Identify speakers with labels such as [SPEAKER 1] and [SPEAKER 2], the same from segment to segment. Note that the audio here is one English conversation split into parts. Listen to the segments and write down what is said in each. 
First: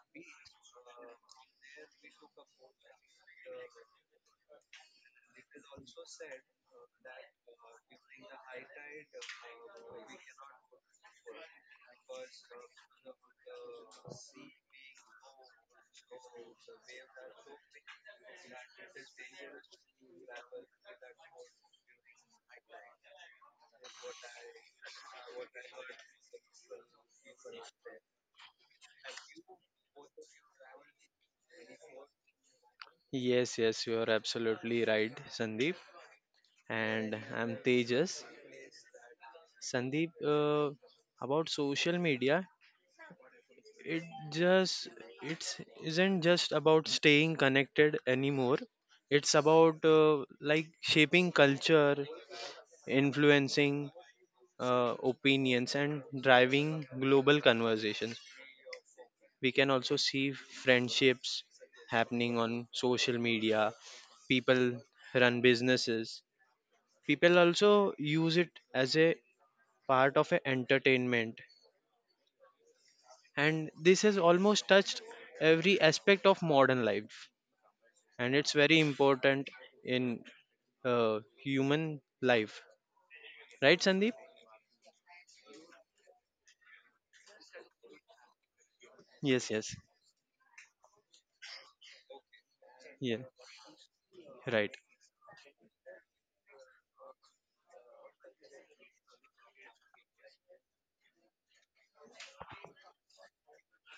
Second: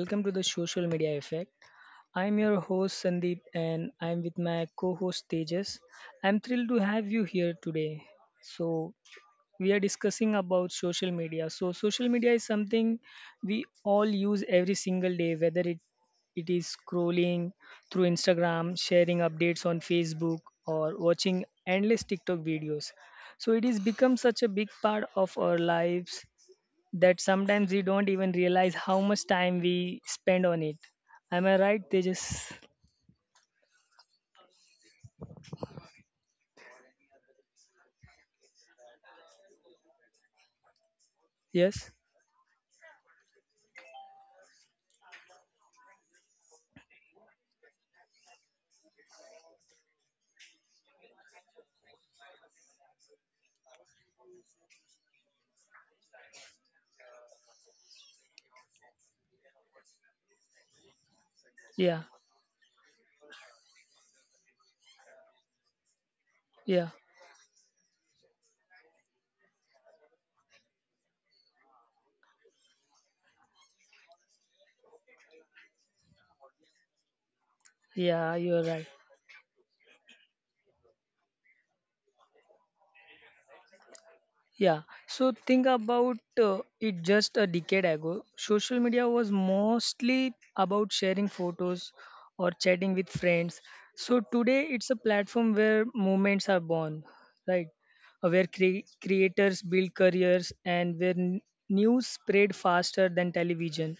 [SPEAKER 1] welcome to the Social Media Effect. I'm your host Sandeep, and I'm with my co-host Tejas. I'm thrilled to have you here today. So, we are discussing about social media. So, social media is something we all use every single day, whether it is scrolling through Instagram, sharing updates on Facebook, or watching endless TikTok videos. So it has become such a big part of our lives that sometimes we don't even realize how much time we spend on it. Am I right? They just
[SPEAKER 2] Yes, yes, you are absolutely right, Sandeep. And I'm Tejas. Sandeep, about
[SPEAKER 1] Yes,
[SPEAKER 2] social media, it just it's isn't just about staying connected anymore. It's about like shaping culture, influencing opinions, and driving global conversations. We can also see friendships
[SPEAKER 1] yeah,
[SPEAKER 2] happening on social media. People run businesses,
[SPEAKER 1] yeah,
[SPEAKER 2] people also use it as a part of a entertainment, and this has almost touched every aspect of modern life, and
[SPEAKER 1] yeah.
[SPEAKER 2] it's
[SPEAKER 1] You are
[SPEAKER 2] very
[SPEAKER 1] right.
[SPEAKER 2] important in human life, right Sandeep?
[SPEAKER 1] Yeah. So think about it just a decade ago, social media was
[SPEAKER 2] Yes, yes.
[SPEAKER 1] mostly about sharing photos or chatting with
[SPEAKER 2] Yeah,
[SPEAKER 1] friends. So today
[SPEAKER 2] right.
[SPEAKER 1] it's a platform where moments are born, right? Where creators build careers, and where news spread faster than television.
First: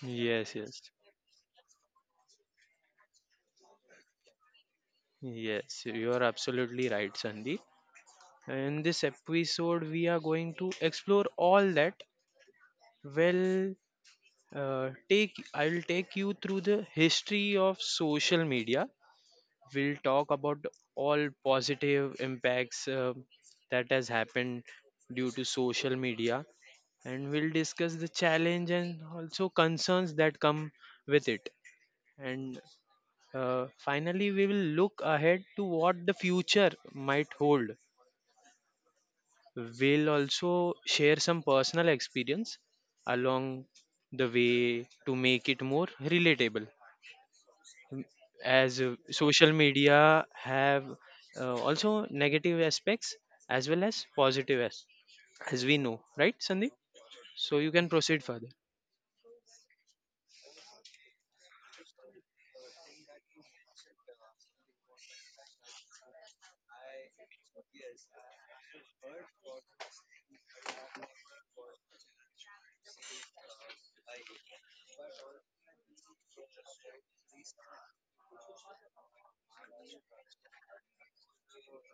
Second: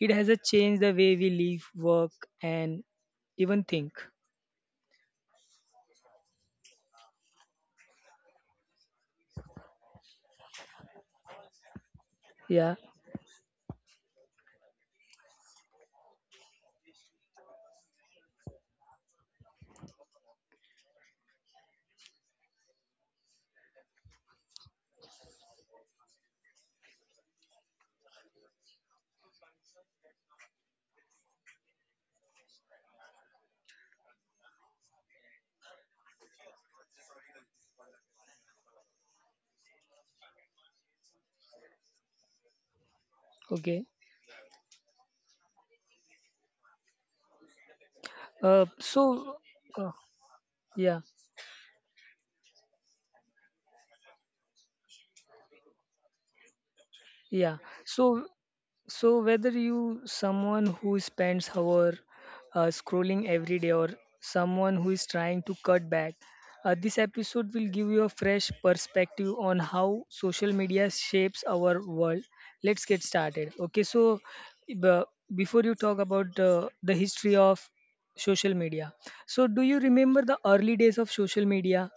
[SPEAKER 1] It has a
[SPEAKER 2] Yes,
[SPEAKER 1] changed
[SPEAKER 2] yes,
[SPEAKER 1] the way we live, work, and even think.
[SPEAKER 2] yes, you are absolutely right, Sandeep. In this episode we are going to explore all that.
[SPEAKER 1] Yeah.
[SPEAKER 2] Well, take I'll take you through the history of social media. We'll talk about all positive impacts that has happened due to social media, and we'll discuss the challenge and also concerns that come with it. And finally we will look ahead to what the future might hold. We'll also share some personal experience along
[SPEAKER 1] Okay.
[SPEAKER 2] the way to make it more relatable.
[SPEAKER 1] Uh,
[SPEAKER 2] As
[SPEAKER 1] so,
[SPEAKER 2] social
[SPEAKER 1] uh,
[SPEAKER 2] media have
[SPEAKER 1] yeah.
[SPEAKER 2] also negative aspects as well as positive, as we know, right Sandeep? So
[SPEAKER 1] Yeah.
[SPEAKER 2] you can proceed
[SPEAKER 1] So
[SPEAKER 2] further.
[SPEAKER 1] so whether you someone who spends hour scrolling every day, or someone who is trying to cut back, this episode will give you a fresh perspective on how social media shapes our world. Let's get started. Okay. So b- before you talk about the history of social media, so do you remember the early days of social media?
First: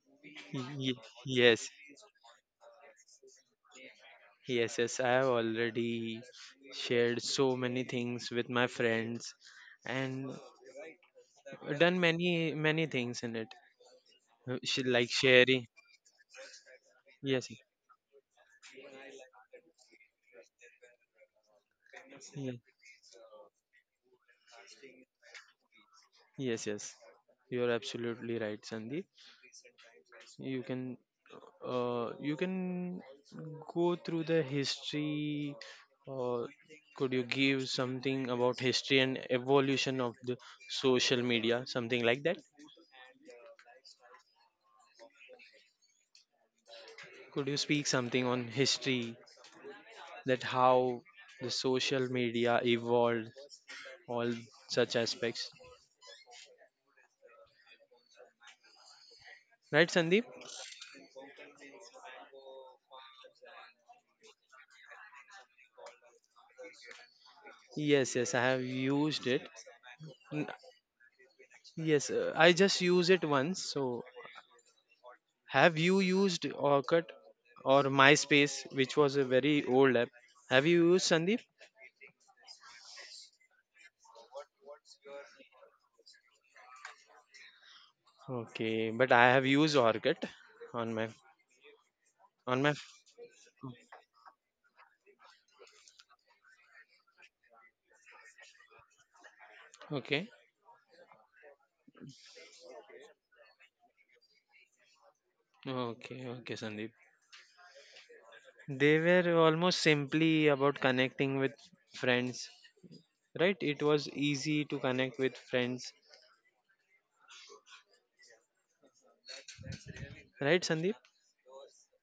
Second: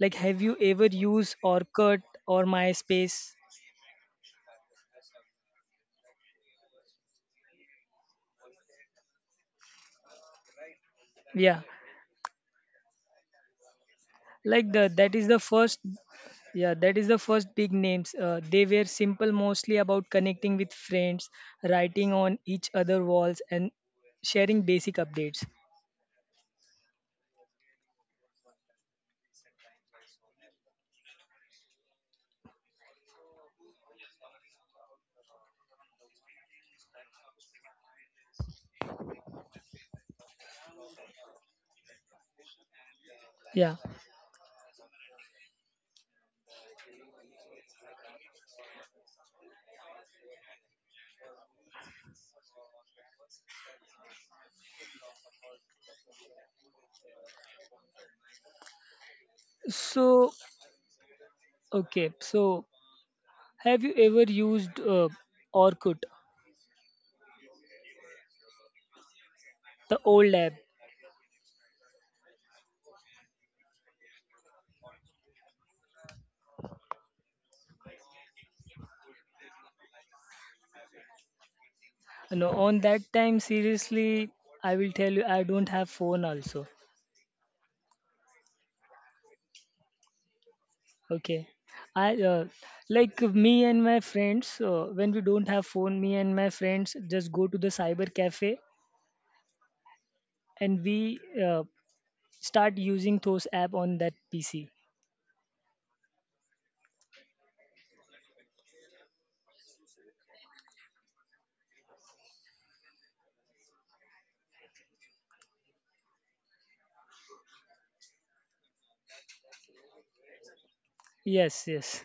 [SPEAKER 1] Like, have you ever
[SPEAKER 2] Ye-
[SPEAKER 1] used or
[SPEAKER 2] yes,
[SPEAKER 1] cut or MySpace?
[SPEAKER 2] yes, yes, I have already shared so many things with my friends and
[SPEAKER 1] Yeah.
[SPEAKER 2] done many many things in it.
[SPEAKER 1] like the
[SPEAKER 2] Like
[SPEAKER 1] that is the
[SPEAKER 2] sharing,
[SPEAKER 1] first. Yeah, that is the
[SPEAKER 2] yes,
[SPEAKER 1] first big names, they were simple, mostly about connecting with
[SPEAKER 2] yes.
[SPEAKER 1] friends, writing on
[SPEAKER 2] ye-
[SPEAKER 1] each other walls, and sharing basic updates.
[SPEAKER 2] yes, yes, you're absolutely right, Sandeep. You can you can go through the history. Or could you give something about history and evolution of the social media, something like that?
[SPEAKER 1] Yeah.
[SPEAKER 2] Could you speak something on history, that how the social media evolved, all such aspects, right
[SPEAKER 1] So,
[SPEAKER 2] Sandeep?
[SPEAKER 1] okay, so have you ever used Orkut,
[SPEAKER 2] Yes, yes, I have used it.
[SPEAKER 1] the old app?
[SPEAKER 2] N- yes, I just use it once, so have you used Orkut or MySpace, which was a very old app? Have you used, Sandeep?
[SPEAKER 1] No, on that time, seriously, I will tell you, I don't have phone also.
[SPEAKER 2] Okay, but I have used Orkut on my,
[SPEAKER 1] Okay. I
[SPEAKER 2] on my.
[SPEAKER 1] Like me and my friends, when we don't have phone, me and my friends just go to the cyber cafe,
[SPEAKER 2] Okay,
[SPEAKER 1] and we start using those app on that PC.
[SPEAKER 2] okay, Sandeep. They were almost simply about connecting with friends, right? It was easy to connect with friends, right, Sandeep?
[SPEAKER 1] Yes, yes.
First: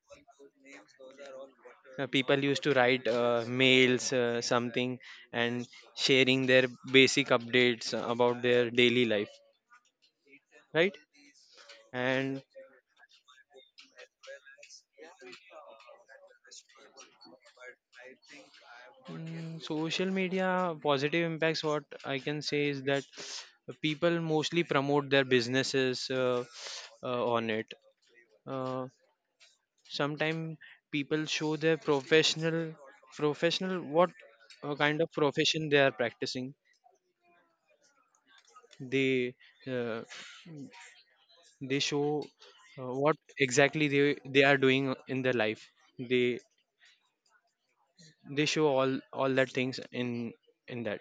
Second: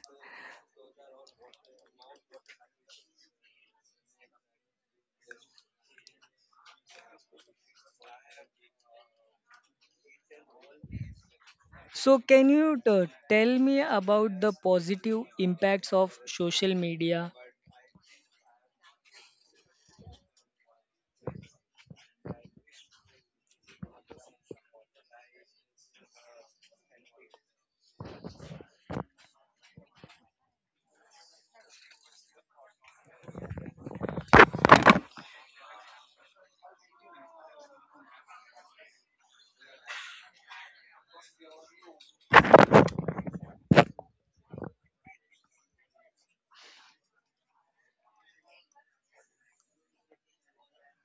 [SPEAKER 2] People used to write mails, something, and sharing their basic updates about their daily life, right?
[SPEAKER 1] So
[SPEAKER 2] And
[SPEAKER 1] can you tell me about the positive impacts of social media?
[SPEAKER 2] mm, social media positive impacts, what I can say is that people mostly promote their businesses on it. uh, Sometimes people show their professional, professional what, kind of profession they are practicing. They uh, they show what exactly they are doing in their life. they they show all that things in that.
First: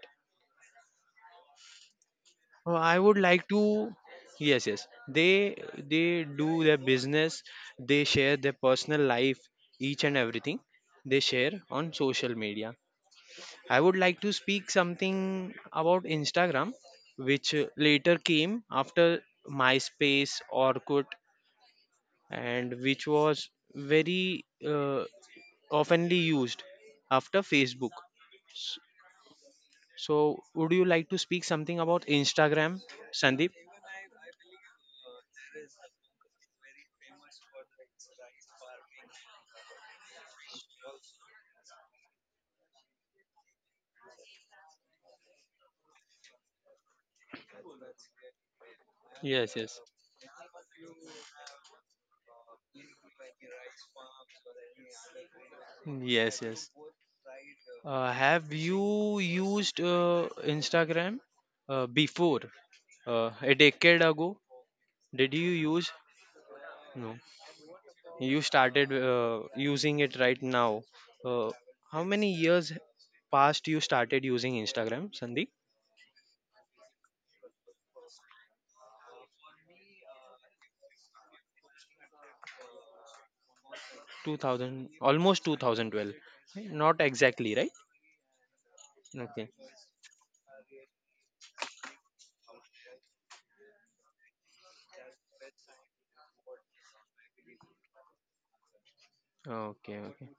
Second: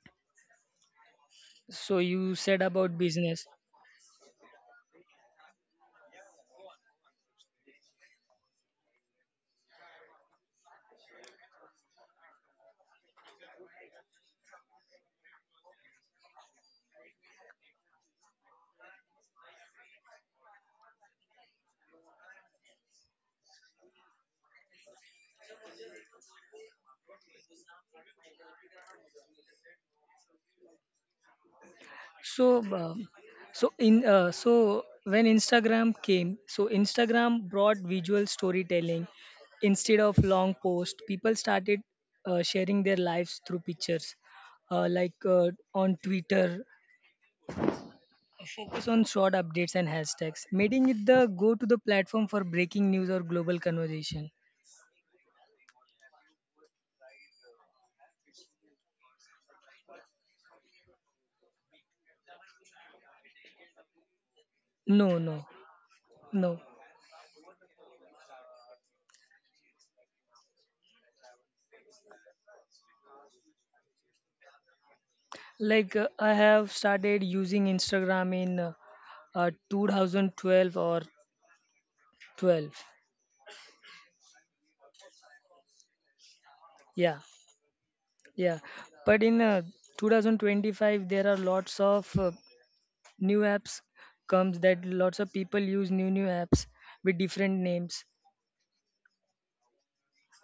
[SPEAKER 1] So you said about
[SPEAKER 2] I would
[SPEAKER 1] business.
[SPEAKER 2] like to. Yes, yes. They do their business. They share their personal life, each and everything they share on social media. I would like to speak something about Instagram, which later came after MySpace, Orkut, and which was very oftenly used after Facebook. So, would you like to speak something about
[SPEAKER 1] So,
[SPEAKER 2] Instagram, Sandeep?
[SPEAKER 1] so in so when Instagram came, so Instagram brought visual storytelling instead of long posts. People started sharing their lives through pictures, like, on Twitter. Focus on short
[SPEAKER 2] Yes,
[SPEAKER 1] updates
[SPEAKER 2] yes.
[SPEAKER 1] and hashtags, making it the go-to the platform for breaking news or global conversation.
[SPEAKER 2] Yes, yes. Have you used Instagram before? A decade ago?
[SPEAKER 1] No,
[SPEAKER 2] Did
[SPEAKER 1] no,
[SPEAKER 2] you use?
[SPEAKER 1] no.
[SPEAKER 2] No. You started using it right now. Uh, how many years past you started using Instagram, Sandeep?
[SPEAKER 1] I have started using Instagram in 2012 or 12.
[SPEAKER 2] 2000, almost 2012. Not
[SPEAKER 1] Yeah,
[SPEAKER 2] exactly, right?
[SPEAKER 1] yeah, but in
[SPEAKER 2] Okay.
[SPEAKER 1] 2025 there are lots of new apps comes, that lots of people use new apps with different names.
[SPEAKER 2] Okay.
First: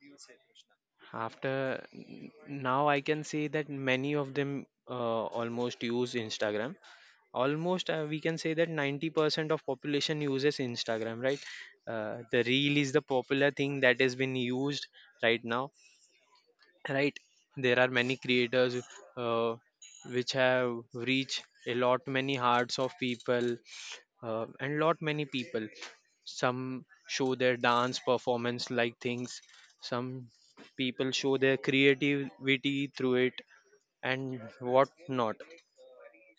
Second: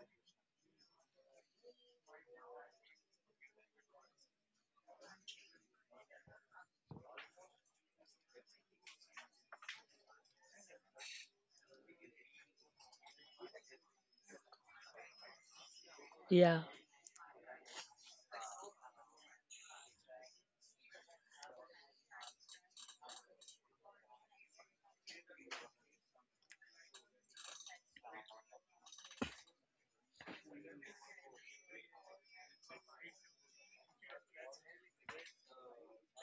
[SPEAKER 2] after n- Now I can say that many of them almost use Instagram, almost we can say that 90% of population uses Instagram, right? The reel is the popular thing that has been used right now,
[SPEAKER 1] Yeah.
[SPEAKER 2] right? There are many creators uh, which have reached a lot many hearts of people, and lot many people. Some show their dance performance like things, some people show their creativity through it, and what not.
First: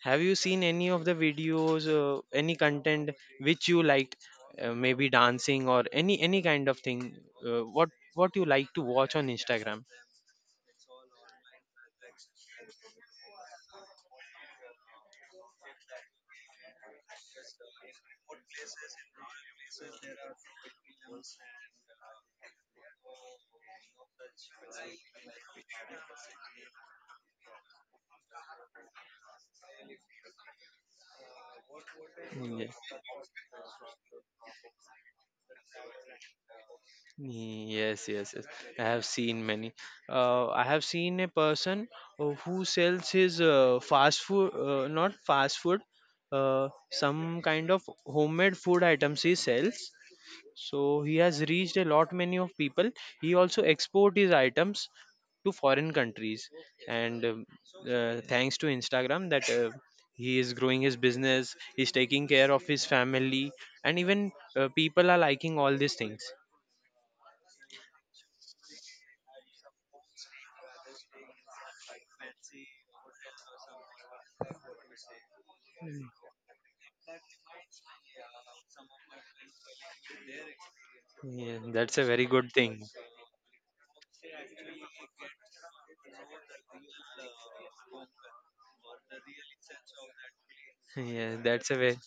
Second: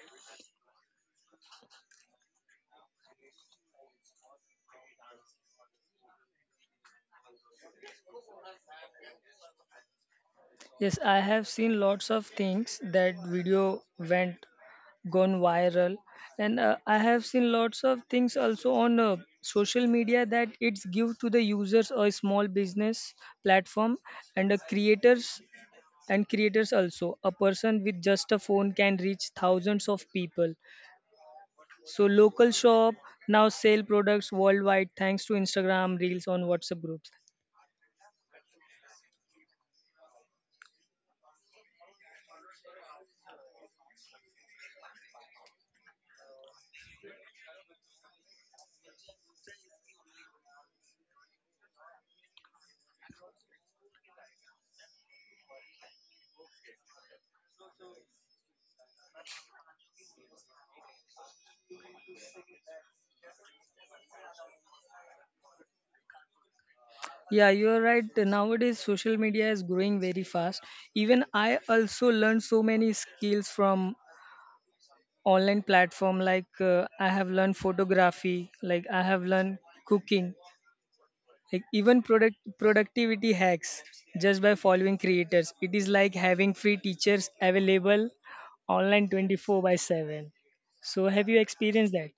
[SPEAKER 2] Have you seen any of the videos, any content which you liked, maybe dancing or any kind of thing? Uh, what what you like to watch on Instagram?
[SPEAKER 1] Yes, I have seen lots of things, that video went gone viral, and I have seen lots of things also on social media, that it's give to the users a small business platform and the creators, and creators also, a person with just a phone can reach thousands of people. So local
[SPEAKER 2] Ye-
[SPEAKER 1] shop now sell products worldwide, thanks to Instagram reels on WhatsApp groups.
[SPEAKER 2] Yes, yes, yes, I have seen many. I have seen a person who sells his not fast food, some kind of homemade food items he sells. So he has reached a lot many of people. He also export his items to foreign countries, and thanks to Instagram, that he is growing his business. He's taking care of his family, and even people are liking all these things.
[SPEAKER 1] Yeah, you're right. Nowadays social media is growing very fast. Even I also learned so many skills from online
[SPEAKER 2] Mm.
[SPEAKER 1] platform, like I have learned photography, like I have learned cooking, like
[SPEAKER 2] Yeah,
[SPEAKER 1] even
[SPEAKER 2] that's a very good thing.
[SPEAKER 1] productivity hacks just by following creators. It is like having free teachers available online 24 by 7. So have you
[SPEAKER 2] Yeah, that's a
[SPEAKER 1] experienced
[SPEAKER 2] way.
[SPEAKER 1] that?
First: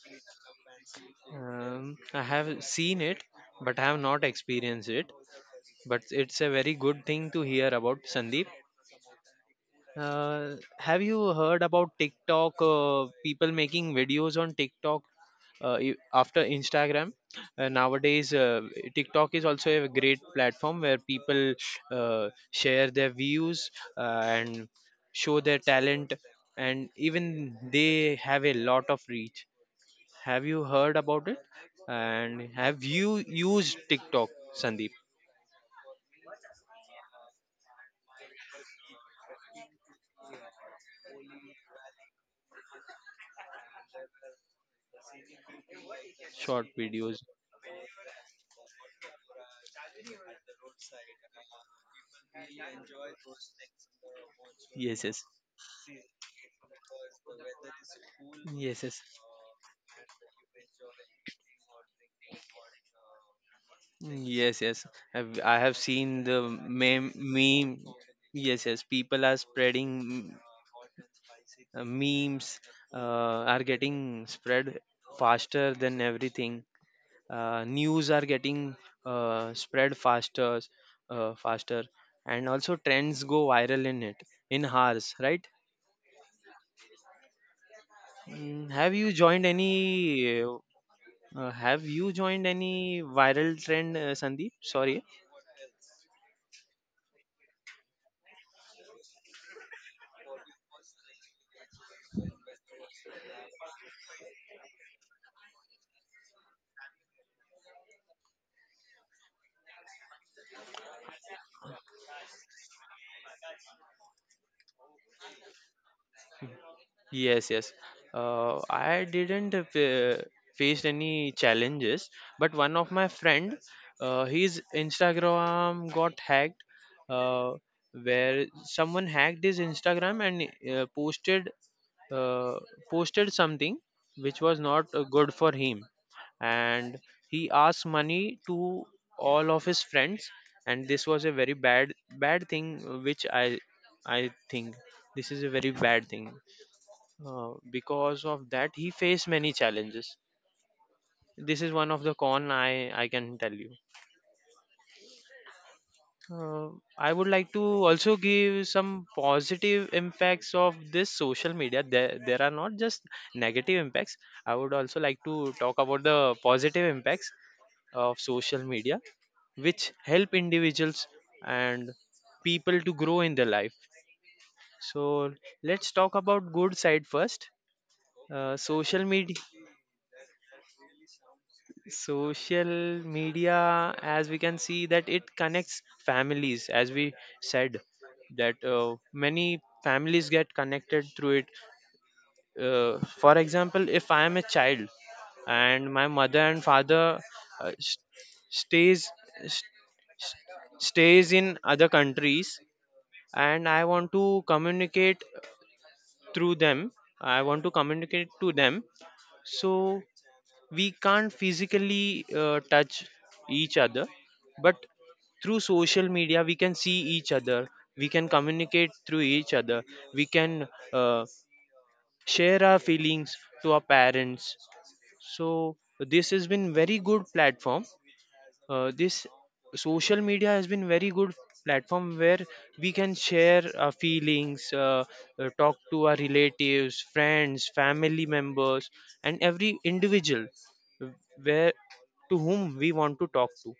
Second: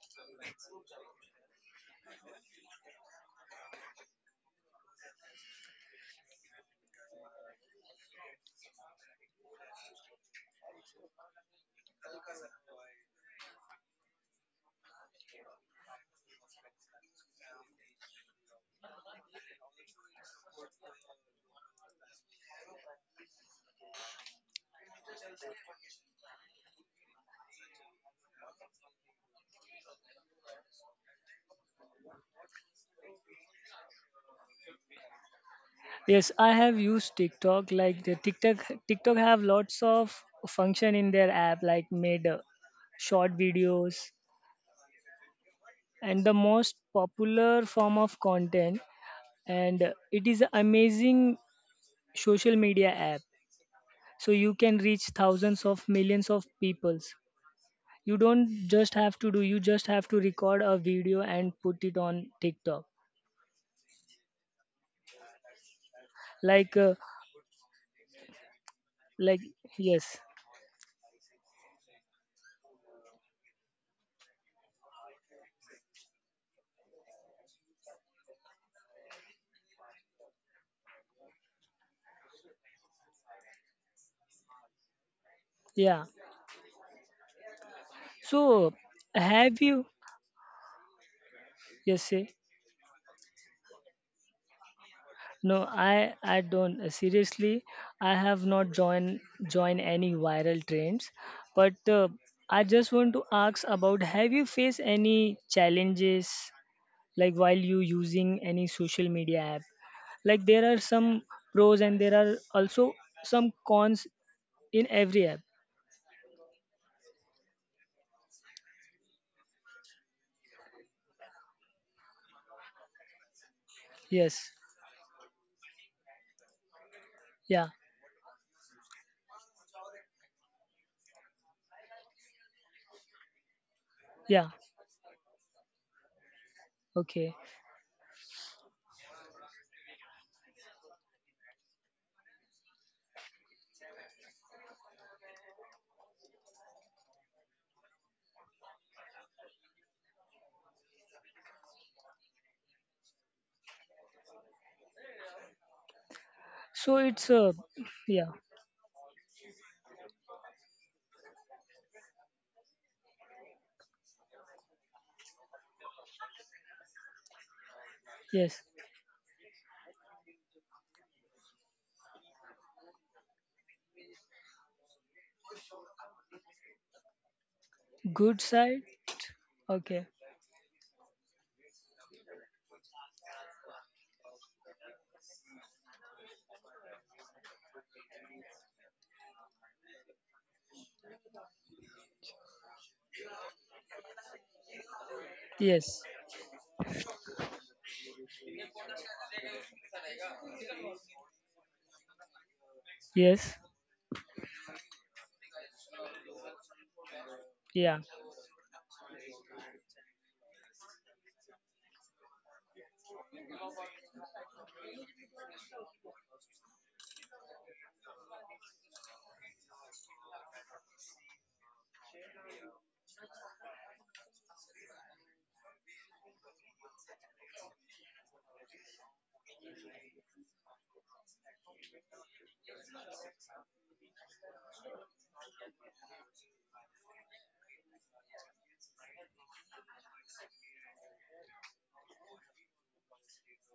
[SPEAKER 2] I have seen it, but I have not experienced it. But it's a very good thing to hear about, Sandeep. Have you heard about TikTok? People making videos on TikTok after Instagram. Nowadays, TikTok is also a great platform where people share their views and show their talent, and even they have a lot of reach. Have you heard about it? And have you used TikTok, Sandeep?
[SPEAKER 1] Yes, I have used TikTok. Like, the TikTok have lots of function in their app, like made short videos, and the
[SPEAKER 2] Short
[SPEAKER 1] most
[SPEAKER 2] videos.
[SPEAKER 1] popular form of content. And it is an amazing social media app. So you can
[SPEAKER 2] Yes,
[SPEAKER 1] reach
[SPEAKER 2] yes.
[SPEAKER 1] thousands of millions of peoples. You don't
[SPEAKER 2] Yes,
[SPEAKER 1] just
[SPEAKER 2] yes,
[SPEAKER 1] have to do. You just have to record a video and put it on TikTok.
[SPEAKER 2] mm, yes, yes. I have seen the
[SPEAKER 1] Like, uh,
[SPEAKER 2] meme. Yes, yes. People are
[SPEAKER 1] like, yes,
[SPEAKER 2] spreading mm, memes, uh, are getting spread faster than everything. Uh, news are getting spread faster faster, and also trends go viral in it, in hours, right?
[SPEAKER 1] yeah.
[SPEAKER 2] Mm,
[SPEAKER 1] So
[SPEAKER 2] have you joined
[SPEAKER 1] have you?
[SPEAKER 2] any have
[SPEAKER 1] Yes,
[SPEAKER 2] you
[SPEAKER 1] sir.
[SPEAKER 2] joined any viral trend, Sandeep, sorry?
[SPEAKER 1] No, I don't, seriously. I have not join any viral trends, but I just want to ask about, have you faced any challenges like while you using any social media app? Like, there are some pros, and there are also some cons in every app.
[SPEAKER 2] Yes, yes, I didn't fa- faced any challenges, but one of my friend,
[SPEAKER 1] Yes.
[SPEAKER 2] his Instagram got hacked, uh,
[SPEAKER 1] Yeah.
[SPEAKER 2] where someone hacked his Instagram and uh, posted something which
[SPEAKER 1] Yeah.
[SPEAKER 2] was not good for him, and
[SPEAKER 1] Okay.
[SPEAKER 2] he asked money to all of his friends. And this was a very bad thing which I think this is a very bad thing, because of that he faced many challenges. This is one of the con I can tell you. Uh,
[SPEAKER 1] So
[SPEAKER 2] I
[SPEAKER 1] it's
[SPEAKER 2] would like to also
[SPEAKER 1] Yeah.
[SPEAKER 2] give some positive impacts of this social media. There are not just negative impacts. I would also like to talk about the positive impacts of
[SPEAKER 1] Yes.
[SPEAKER 2] social media, which help individuals and people to grow in their life. So let's talk about good side first.
[SPEAKER 1] Good
[SPEAKER 2] Uh,
[SPEAKER 1] side.
[SPEAKER 2] social media
[SPEAKER 1] Okay.
[SPEAKER 2] social media, as we can see, that it connects families, as we said that many families get connected through it. For example, if I am a child and
[SPEAKER 1] Yes.
[SPEAKER 2] my mother and father uh, s- stays s- s- stays in other countries,
[SPEAKER 1] Yes.
[SPEAKER 2] and I want to communicate through them, I want to
[SPEAKER 1] Yeah.
[SPEAKER 2] communicate to them. So we can't physically touch each other, but through social media we can see each other, we can communicate through each other, we can uh, share our feelings to our parents. So this has been very good platform. This social media has been very good platform where we can share our feelings, talk to our relatives, friends, family members, and every individual, uh, where to whom we want to talk to.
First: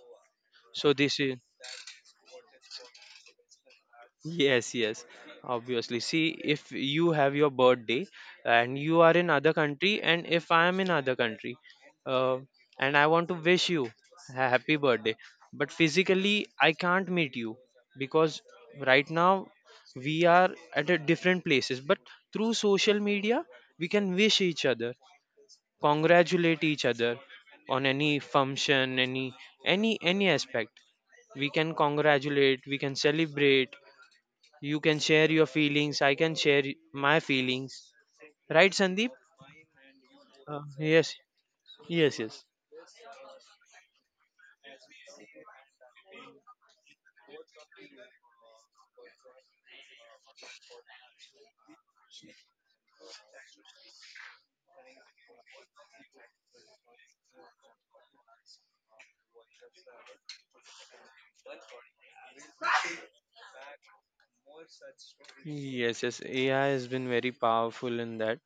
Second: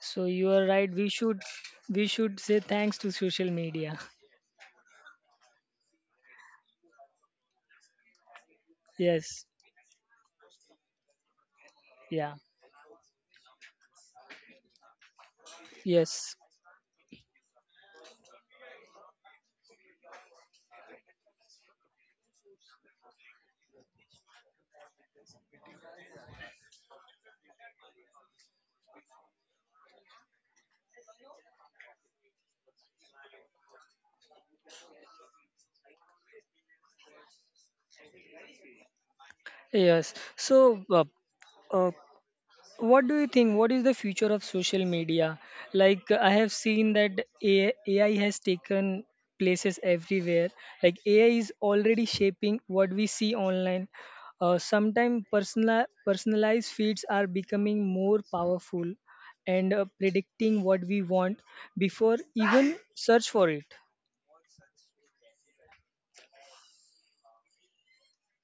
[SPEAKER 1] So you are right.
[SPEAKER 2] So
[SPEAKER 1] We
[SPEAKER 2] this is,
[SPEAKER 1] should we should say thanks to social media.
[SPEAKER 2] yes, yes, obviously. See, if you have your birthday and you are in
[SPEAKER 1] Yes.
[SPEAKER 2] other country, and if I am in other country,
[SPEAKER 1] Yeah.
[SPEAKER 2] uh, and I want to wish you a happy birthday, but
[SPEAKER 1] Yes.
[SPEAKER 2] physically I can't meet you, because right now we are at a different places. But through social media, we can wish each other, congratulate each other on any function, any aspect. We can congratulate, we can celebrate, you can share your feelings. I can share my feelings. Right, Sandeep?
[SPEAKER 1] Yes. So,
[SPEAKER 2] Uh, yes,
[SPEAKER 1] uh,
[SPEAKER 2] yes.
[SPEAKER 1] what do you think? What is the future of social media? Like, I have seen that AI has taken places everywhere. Like, AI is already shaping what we see online. Sometimes personalized feeds are becoming more powerful, and predicting what we want before even search for it.
[SPEAKER 2] Yes, yes. AI has been very powerful in that,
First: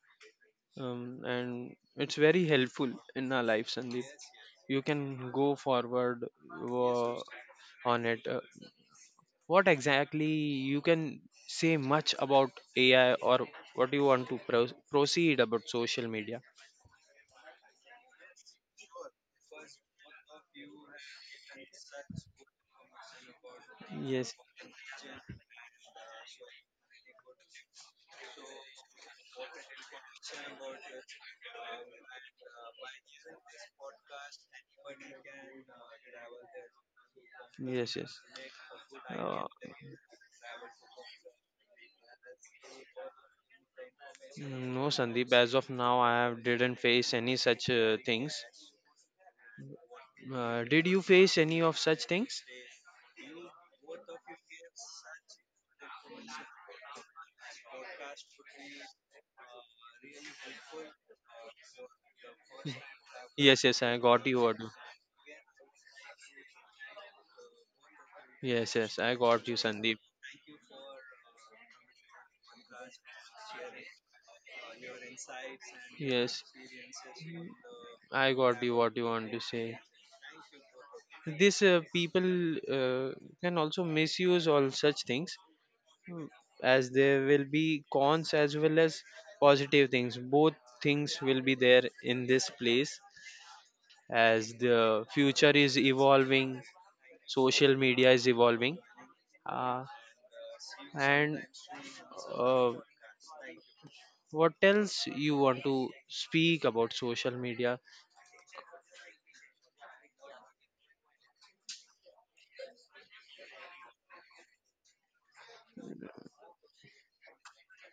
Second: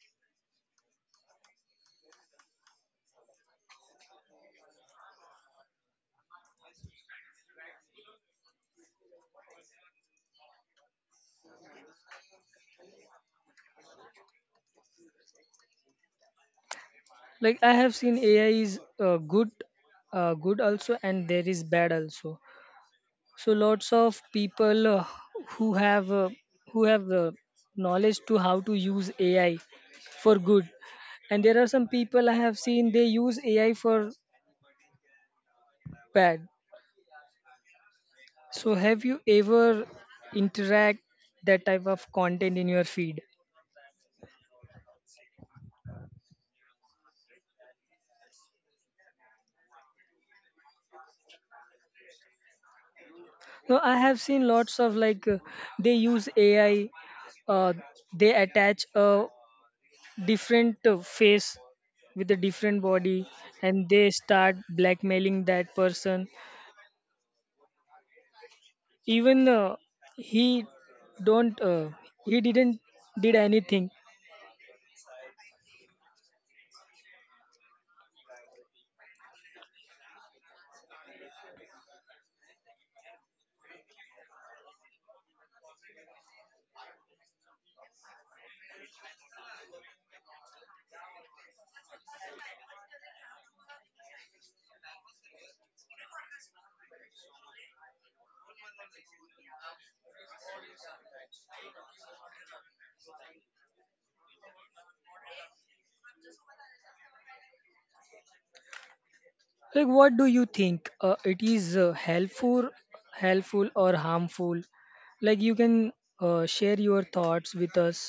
[SPEAKER 2] and it's very helpful in our life, Sandeep. You can go forward on it. What exactly you can say much about AI, or what you want to proceed about social media?
[SPEAKER 1] Like, I have seen AI is good also, and there is bad also. So lots of
[SPEAKER 2] Yes.
[SPEAKER 1] people
[SPEAKER 2] Yes.
[SPEAKER 1] who have uh, who have knowledge to how to use AI for good, and there are some people I have seen they use AI for bad.
[SPEAKER 2] Yes.
[SPEAKER 1] So have you
[SPEAKER 2] Uh,
[SPEAKER 1] ever interact that type of content in your feed?
[SPEAKER 2] mm, no, Sandeep. As of now, I have didn't face any such things. Did you face any of such things?
[SPEAKER 1] No, I have seen lots of, they use AI, uh, they attach a different face with a different body,
[SPEAKER 2] Yes,
[SPEAKER 1] and
[SPEAKER 2] yes, I
[SPEAKER 1] they
[SPEAKER 2] got you.
[SPEAKER 1] start
[SPEAKER 2] What?
[SPEAKER 1] blackmailing that person,
[SPEAKER 2] Yes, yes, I
[SPEAKER 1] even
[SPEAKER 2] got you, Sandeep.
[SPEAKER 1] he don't uh, he didn't did anything.
[SPEAKER 2] Yes, I got you. What you want to say? This people can also misuse all such things, mm, as there will be cons as well as positive things. Both things will be there in this place, as the future is evolving, social media is evolving uh, and uh, what else you want to speak about social media?
[SPEAKER 1] Like, what do you think, it is helpful or harmful? Like, you can share your thoughts with us.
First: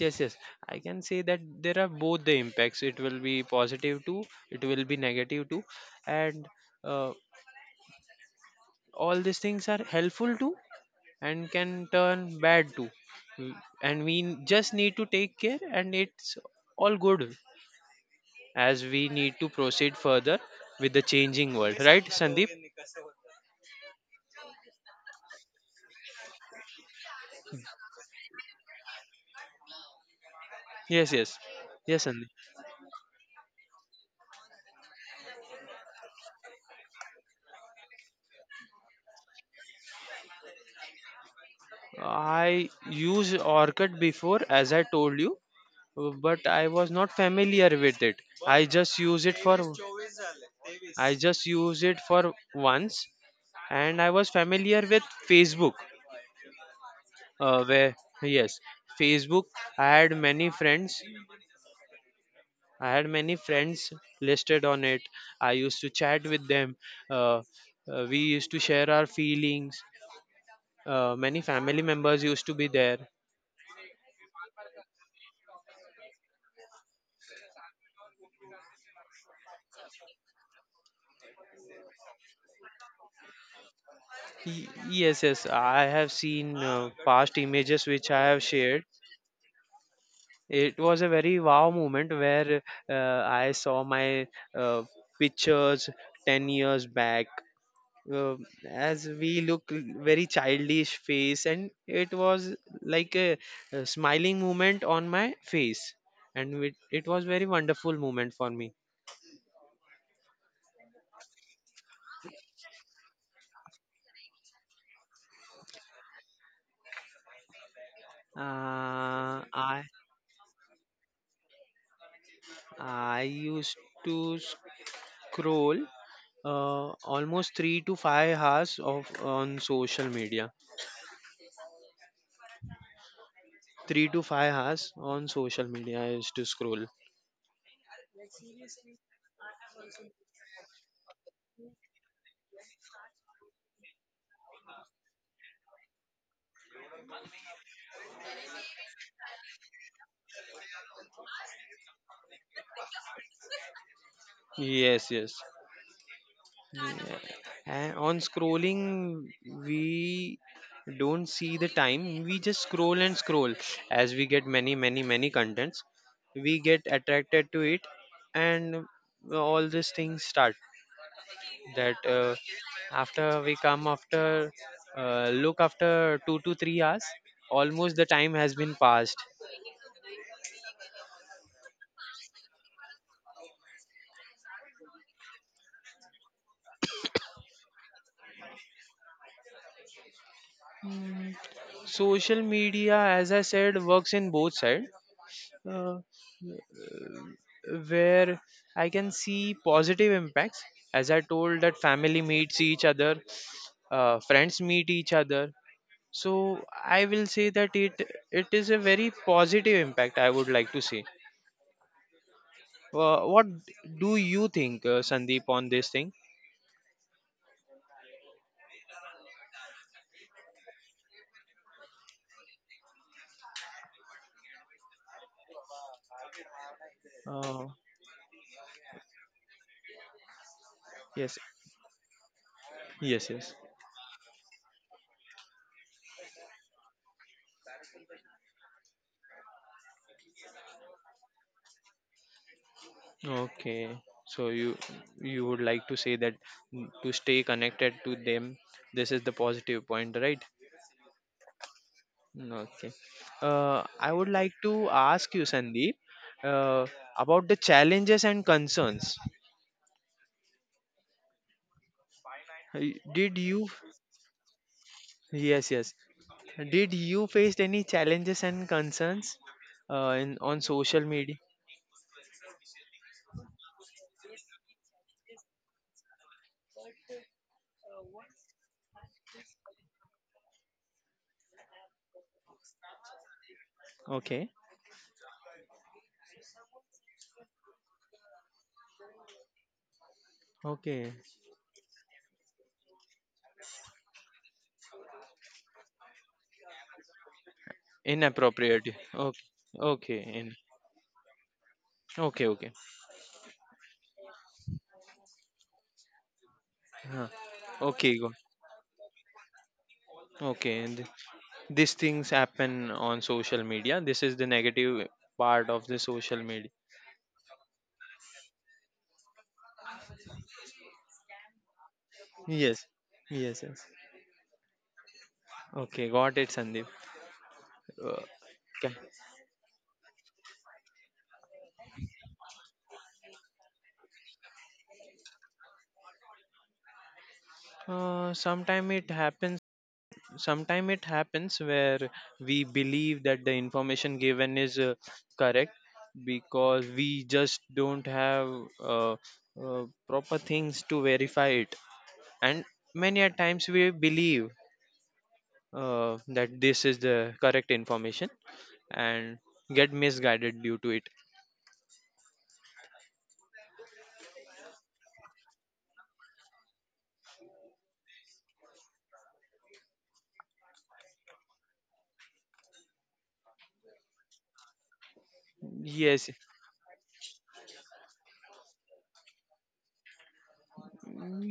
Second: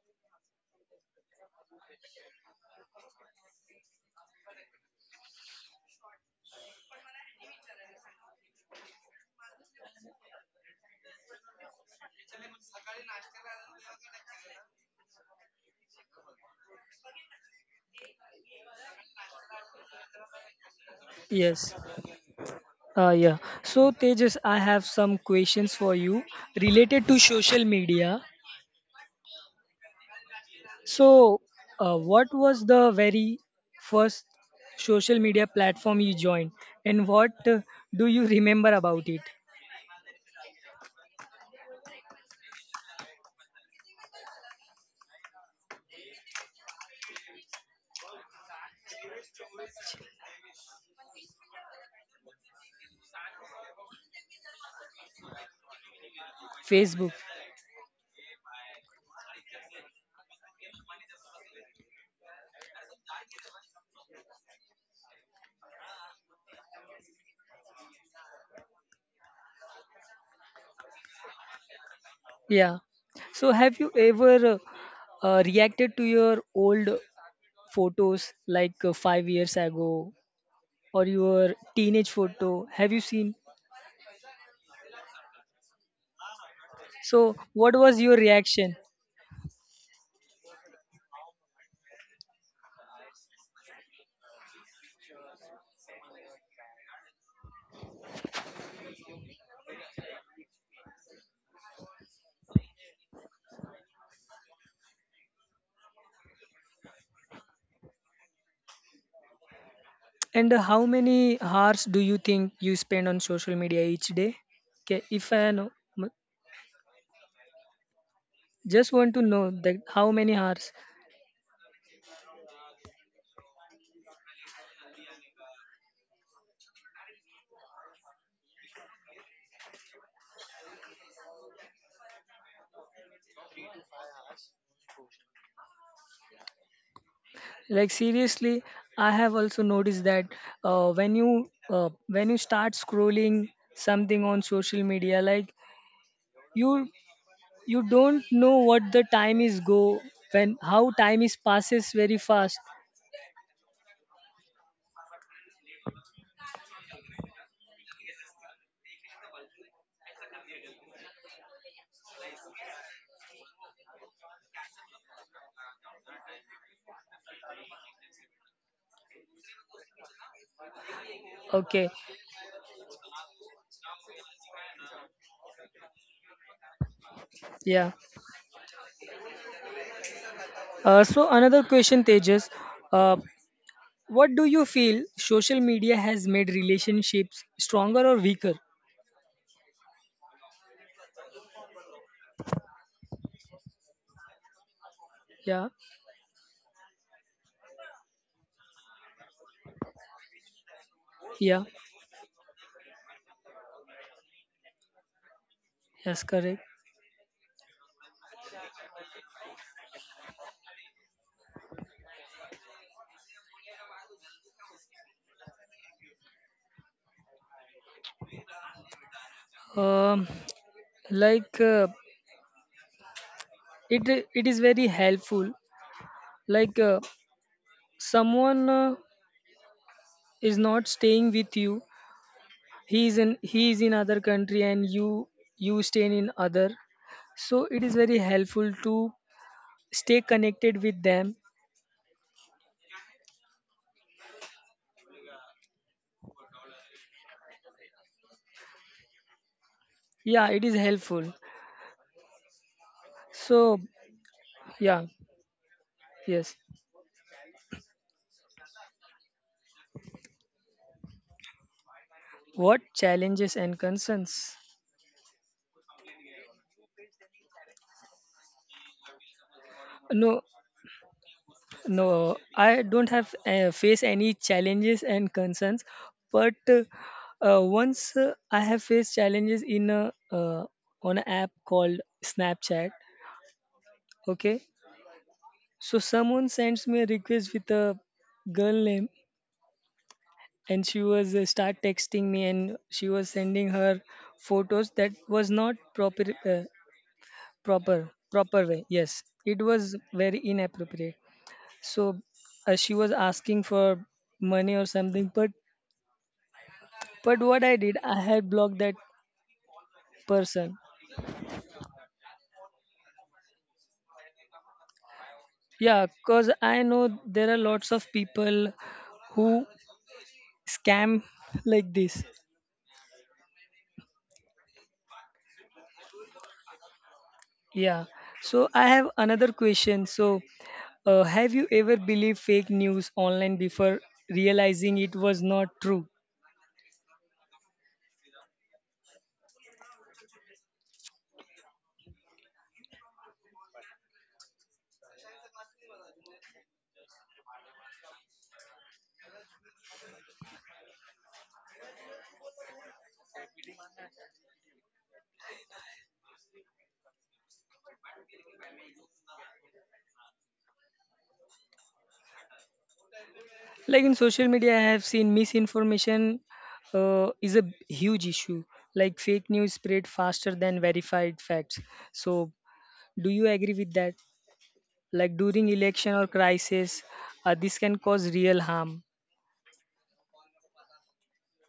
[SPEAKER 2] Yes, yes, I can say that there are both the impacts: it will be positive too, it will be negative too. And uh, all these things are helpful too, and can turn bad too. Mm, and we just need to take care and it's all good, as we need to proceed further with the changing
[SPEAKER 1] Yes,
[SPEAKER 2] world, right Sandeep?
[SPEAKER 1] yeah. So Tejas, I have some questions for you related to social media.
[SPEAKER 2] Yes, yes,
[SPEAKER 1] So,
[SPEAKER 2] yes, Sandeep.
[SPEAKER 1] what was the very first social media platform you joined, and what do you remember about it?
[SPEAKER 2] I used Orchid before, as I told you, but I was not familiar with it. I just use it for I just use it for once, and I was familiar with Facebook.
[SPEAKER 1] Facebook.
[SPEAKER 2] Where, yes, Facebook. I had many friends. I had many friends listed on it. I used to chat with them. Uh, we used to share our feelings. Many family members used to be
[SPEAKER 1] Yeah.
[SPEAKER 2] there.
[SPEAKER 1] So have you ever reacted to your old photos, like 5 years ago, or your teenage photo? Have you seen?
[SPEAKER 2] Yes, yes, I have seen
[SPEAKER 1] So
[SPEAKER 2] past
[SPEAKER 1] what
[SPEAKER 2] images
[SPEAKER 1] was
[SPEAKER 2] which
[SPEAKER 1] your
[SPEAKER 2] I have
[SPEAKER 1] reaction?
[SPEAKER 2] shared. It was a very wow moment where I saw my uh, pictures 10 years back. Uh, as we look very childish face, and it was like a smiling moment on my face. And it was very wonderful moment for me.
[SPEAKER 1] And how many hours do you think you spend on social media each day? Okay, if I know, m- just want to
[SPEAKER 2] uh,
[SPEAKER 1] know
[SPEAKER 2] i
[SPEAKER 1] that how many hours.
[SPEAKER 2] i used to scroll uh, almost 3 to 5 hours of on social media. 3 to 5 hours on social media I used to scroll.
[SPEAKER 1] Like, seriously, I have also noticed that when you start scrolling something on social media, like, you you don't know what the time is go when, how time is passes very fast.
[SPEAKER 2] Yes, yes. Yeah. And on scrolling, we don't see the time. We just scroll and scroll as we get many, many, many contents. We get attracted to it, and all these things start. That
[SPEAKER 1] Okay.
[SPEAKER 2] after we come after look, after 2 to 3 hours almost the
[SPEAKER 1] Yeah.
[SPEAKER 2] time has been passed.
[SPEAKER 1] So another question, Tejas, uh, what do you feel, social media has made relationships stronger or weaker?
[SPEAKER 2] Mm, social media, as I said, works in both sides.
[SPEAKER 1] Yeah,
[SPEAKER 2] uh, where I can see positive impacts, as I told, that
[SPEAKER 1] yeah,
[SPEAKER 2] family meets each other, friends meet each other. So
[SPEAKER 1] yes, correct.
[SPEAKER 2] I will say that it is a very positive impact, I would like to say. What do you think, Sandeep, on this thing?
[SPEAKER 1] um, like uh, it it is very helpful, like,
[SPEAKER 2] Uh,
[SPEAKER 1] someone is not
[SPEAKER 2] yes,
[SPEAKER 1] staying with you,
[SPEAKER 2] yes, yes.
[SPEAKER 1] he is in other country, and you stay in other. So it is very helpful to stay connected with them.
[SPEAKER 2] Okay. So you would like to say that, to stay connected to them, this is the positive point, right?
[SPEAKER 1] Yeah, it is helpful.
[SPEAKER 2] Mm, okay.
[SPEAKER 1] So,
[SPEAKER 2] I would like to
[SPEAKER 1] yeah,
[SPEAKER 2] ask you, Sandeep,
[SPEAKER 1] yes.
[SPEAKER 2] uh, about the challenges and concerns.
[SPEAKER 1] What
[SPEAKER 2] Did you?
[SPEAKER 1] challenges and concerns?
[SPEAKER 2] Yes, yes. Did you face any challenges and concerns in
[SPEAKER 1] No,
[SPEAKER 2] on social media?
[SPEAKER 1] no, I don't have, face any challenges and concerns, but once, I have faced challenges in a on an app called Snapchat.
[SPEAKER 2] Okay.
[SPEAKER 1] Okay. So someone sends me a request with a girl name, and
[SPEAKER 2] Okay.
[SPEAKER 1] she was, start texting me, and she was sending her photos that was not proper, uh, proper,
[SPEAKER 2] Inappropriate.
[SPEAKER 1] way.
[SPEAKER 2] Okay.
[SPEAKER 1] Yes, it was
[SPEAKER 2] Okay. In.
[SPEAKER 1] very inappropriate. So
[SPEAKER 2] Okay. Okay.
[SPEAKER 1] she was asking for money or something, but
[SPEAKER 2] Huh.
[SPEAKER 1] what I did,
[SPEAKER 2] Okay. Go.
[SPEAKER 1] I had blocked that
[SPEAKER 2] Okay.
[SPEAKER 1] person.
[SPEAKER 2] And these things happen on social media. This is the negative part of the
[SPEAKER 1] Yeah,
[SPEAKER 2] social media.
[SPEAKER 1] cuz I know there are lots of people who scam like this.
[SPEAKER 2] Yes. Yes. Yes. Okay. Got it, Sandeep. Uh,
[SPEAKER 1] Yeah. So
[SPEAKER 2] Okay.
[SPEAKER 1] I have another question. So, have you ever believed fake news online before realizing it was not true?
[SPEAKER 2] Sometime it happens. Sometime it happens where we believe that the information given is correct, because we just don't have uh, proper things to verify it. And many a times we believe that this is the correct information, and get misguided due to it.
[SPEAKER 1] Like, in social media, I have seen misinformation is a huge issue. Like, fake news spread faster than verified facts. So, do you agree with that? Like, during election or
[SPEAKER 2] Yes,
[SPEAKER 1] crisis, this can cause real harm.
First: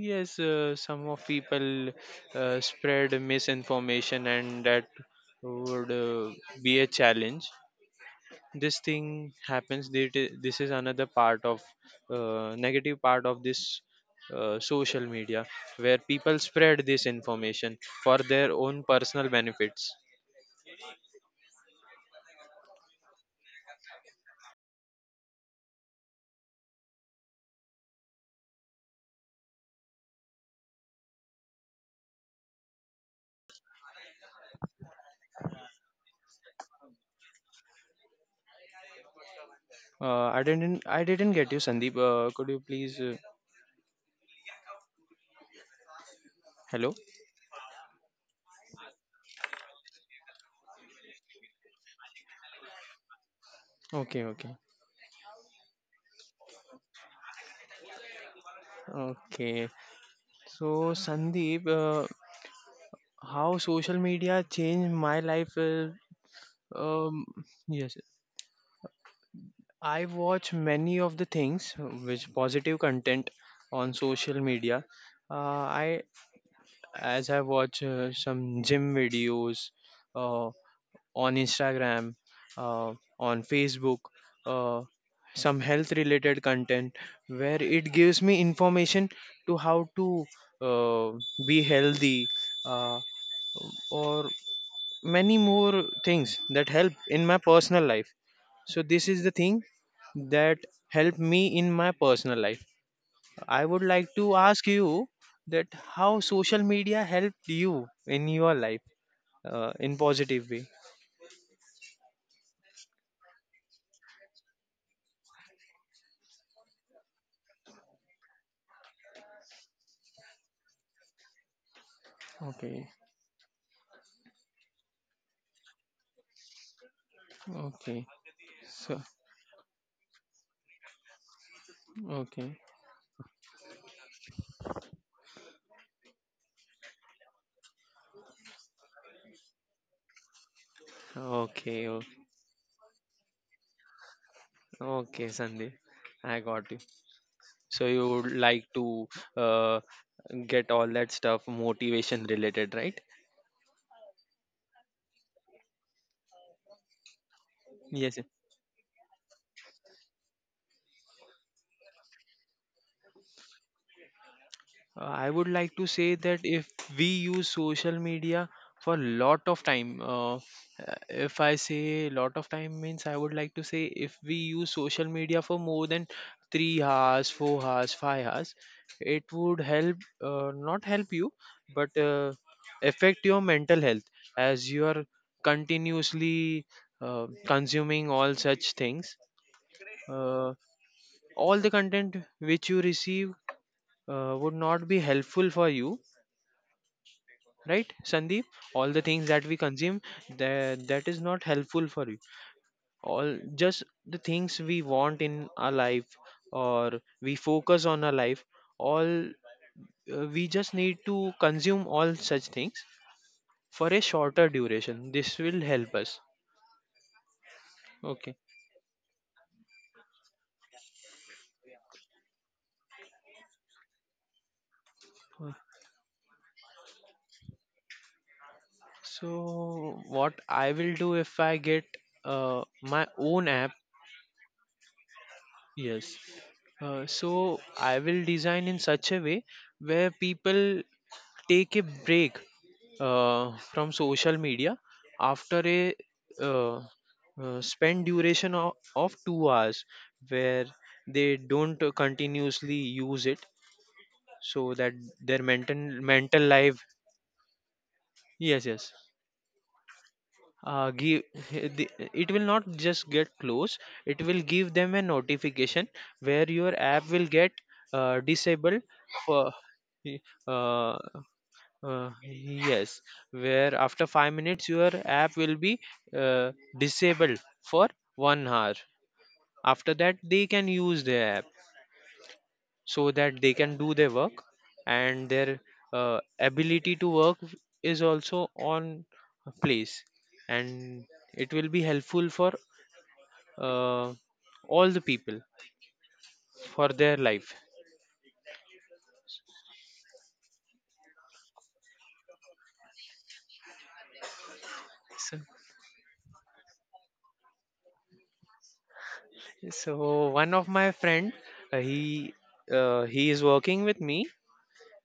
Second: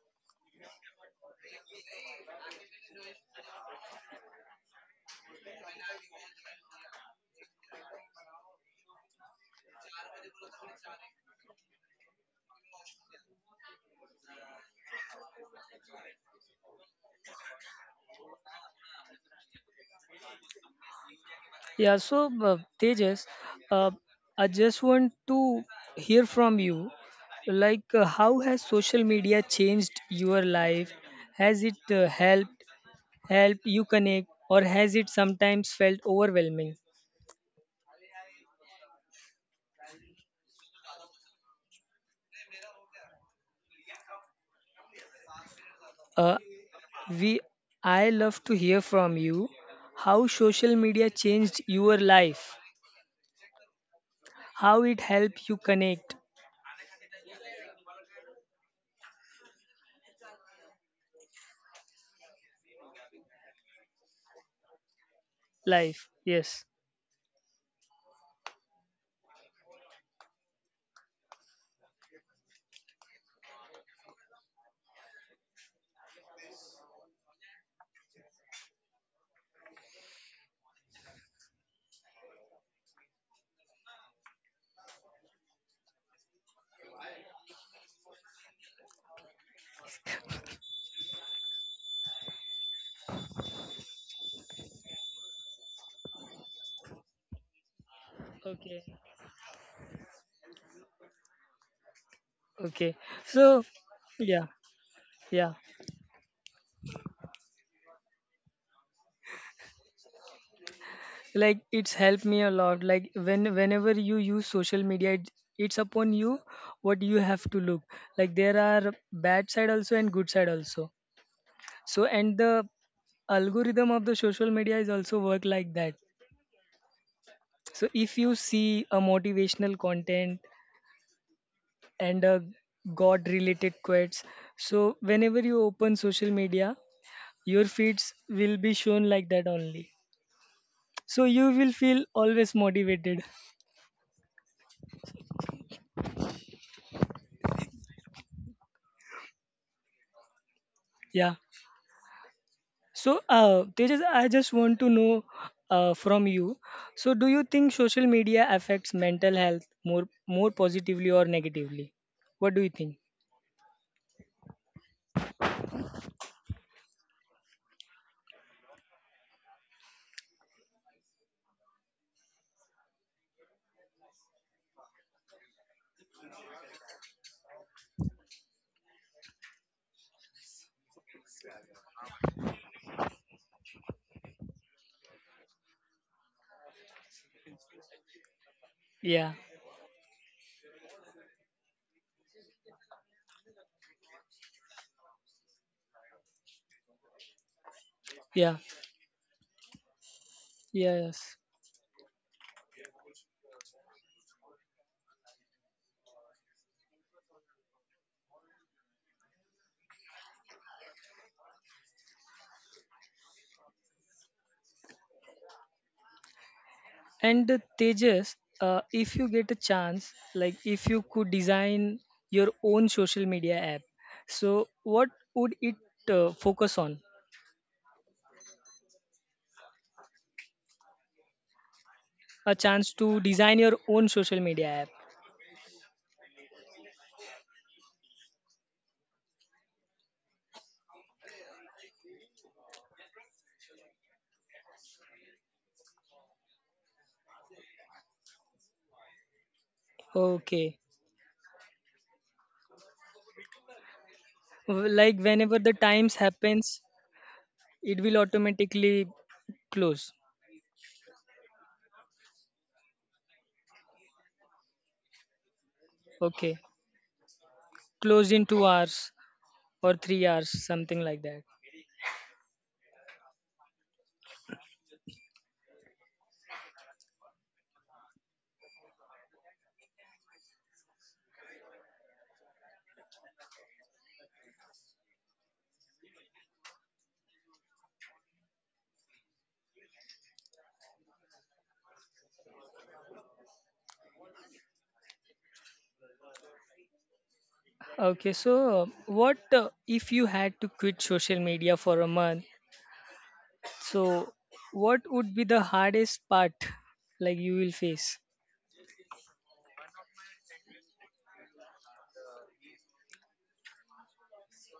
[SPEAKER 2] yes. Some of people spread misinformation, and that would be a challenge. This thing happens, this is another part of, negative part of this social media, where people spread this information for their own personal benefits.
[SPEAKER 1] Yeah, so Tejas, uh, I just want to hear from you. Like, how has social media changed your life? Has it help you connect, or has it sometimes felt overwhelming?
[SPEAKER 2] I didn't get you, Sandeep. Could you please?
[SPEAKER 1] Uh,
[SPEAKER 2] Hello.
[SPEAKER 1] we, I love to hear from you. How social media changed your life?
[SPEAKER 2] Okay. Okay.
[SPEAKER 1] How it helped you connect
[SPEAKER 2] Okay. So, Sandeep, how social media changed my life?
[SPEAKER 1] life? Yes.
[SPEAKER 2] Um, yes, I watch many of the things which positive content on social media. Uh, I As I watch some gym videos, uh, on Instagram, uh, on Facebook, uh, some health related content, where it gives me information to how to uh, be healthy, uh, or many more things that help in my personal life. So, this
[SPEAKER 1] Okay.
[SPEAKER 2] is the thing that help me in my personal life.
[SPEAKER 1] Okay.
[SPEAKER 2] I would
[SPEAKER 1] So,
[SPEAKER 2] like to ask
[SPEAKER 1] yeah,
[SPEAKER 2] you that
[SPEAKER 1] yeah.
[SPEAKER 2] how social media helped you in your life in positive way.
[SPEAKER 1] Like, it's helped me a lot. Like, whenever you use social media, it's upon you what you have to look. Like, there are bad side also, and good side also. So, and the
[SPEAKER 2] Okay,
[SPEAKER 1] algorithm of the social media is also work like that.
[SPEAKER 2] okay.
[SPEAKER 1] So if you
[SPEAKER 2] So,
[SPEAKER 1] see a motivational content
[SPEAKER 2] okay,
[SPEAKER 1] and a god related quotes, so whenever you open social media, your feeds will be shown like that only. So
[SPEAKER 2] okay,
[SPEAKER 1] you will feel always motivated.
[SPEAKER 2] okay, Sandeep, I got you. So you would like to uh, get all that stuff
[SPEAKER 1] Yeah.
[SPEAKER 2] motivation related, right?
[SPEAKER 1] So, Tejas, I just want to know from you. So, do you think
[SPEAKER 2] Yes.
[SPEAKER 1] social media affects mental health more positively or negatively? What do you think?
[SPEAKER 2] I would like to say that if we use social media for lot of time, if I say lot of time means, I would like to say, if we use social media for more than 3 hours, 4 hours, 5 hours, it would help, not help you, but affect your mental health, as you are continuously consuming all such things.
[SPEAKER 1] Yeah,
[SPEAKER 2] Uh, all the content which you receive would not be helpful for you, right Sandeep?
[SPEAKER 1] yeah,
[SPEAKER 2] All the things that we consume, that is not
[SPEAKER 1] yes.
[SPEAKER 2] helpful for you. All just the things we want in our life, or we focus on our life, all, we just need to consume all such things for a shorter duration. This will help us.
[SPEAKER 1] And
[SPEAKER 2] Okay.
[SPEAKER 1] Tejas, if you get a chance, like, if you could design your own social media app, so what
[SPEAKER 2] Uh,
[SPEAKER 1] would it focus on?
[SPEAKER 2] so what I will do if I get uh,
[SPEAKER 1] A
[SPEAKER 2] my
[SPEAKER 1] chance
[SPEAKER 2] own
[SPEAKER 1] to
[SPEAKER 2] app,
[SPEAKER 1] design your own social media app.
[SPEAKER 2] yes. So I will design in such a way where people take a break from social media after a, uh, spend duration of 2 hours, where
[SPEAKER 1] Okay.
[SPEAKER 2] they don't continuously use it, so that
[SPEAKER 1] Like,
[SPEAKER 2] their
[SPEAKER 1] whenever
[SPEAKER 2] mental
[SPEAKER 1] the times
[SPEAKER 2] mental life.
[SPEAKER 1] happens, it will
[SPEAKER 2] Yes, yes.
[SPEAKER 1] automatically close.
[SPEAKER 2] Give it will not just get close, it will give them a notification where your
[SPEAKER 1] Okay,
[SPEAKER 2] app will get
[SPEAKER 1] close in
[SPEAKER 2] disabled
[SPEAKER 1] two
[SPEAKER 2] for
[SPEAKER 1] hours or 3 hours,
[SPEAKER 2] uh,
[SPEAKER 1] something like that.
[SPEAKER 2] Yes, where after 5 minutes your app will be uh, disabled for 1 hour. After that, they can use the app so that they can do their work, and their ability to work is also on place, and it will be helpful for uh, all the people for their life.
[SPEAKER 1] Okay, so what, if you had to quit social media for a month? So, what
[SPEAKER 2] So,
[SPEAKER 1] would be the hardest part like you will face?
[SPEAKER 2] so, one of my friend, uh, he he is working with me.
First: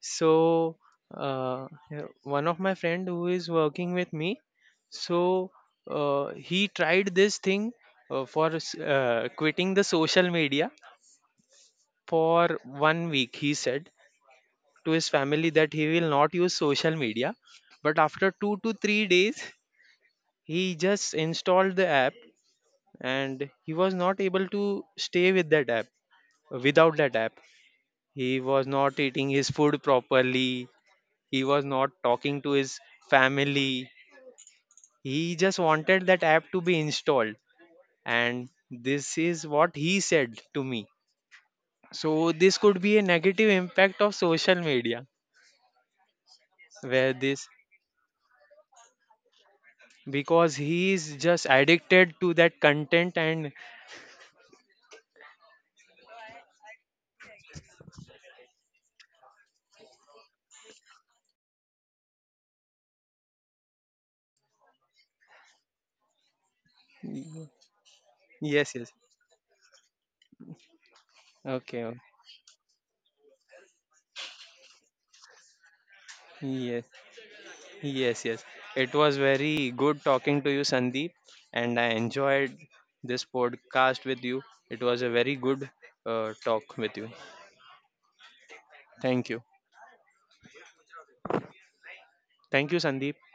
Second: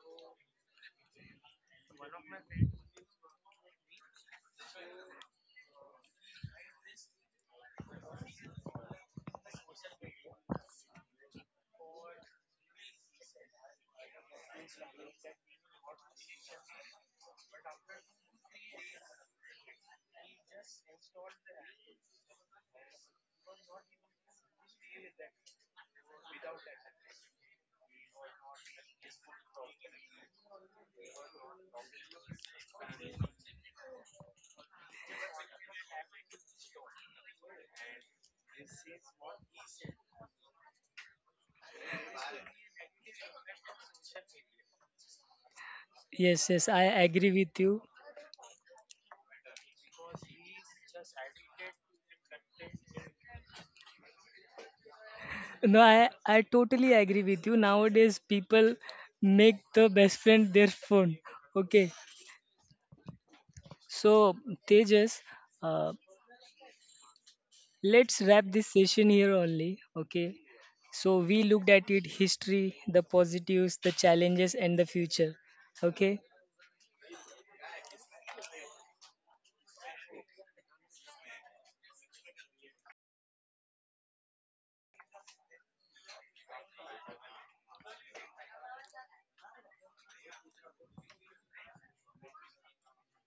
[SPEAKER 2] so yeah, one of my friend who is working with me. So he tried this thing for quitting the social media for 1 week. He said to his family that he will not use social media, but after 2 to 3 days he just installed the app, and he was not able to stay with that app. Without that app, he was not eating his food properly. He was not talking to his family. He just wanted that app to be installed. And this is what he said to me. So this could be a negative impact of social media,
[SPEAKER 1] Yes, yes, I agree
[SPEAKER 2] where
[SPEAKER 1] with
[SPEAKER 2] this,
[SPEAKER 1] you.
[SPEAKER 2] because he is just addicted to that content and.
[SPEAKER 1] No, I totally agree with you. Nowadays, people make the best friend their phone. Okay, so Tejas, uh, let's wrap this
[SPEAKER 2] Yes, yes.
[SPEAKER 1] session here only. Okay. So we looked
[SPEAKER 2] Okay.
[SPEAKER 1] at it history, the positives, the challenges, and the future. Okay.
[SPEAKER 2] Yes, yes, yes. It was very good talking to you, Sandeep, and I enjoyed this podcast with you. It was a very good talk with you. Thank you. Thank you, Sandeep.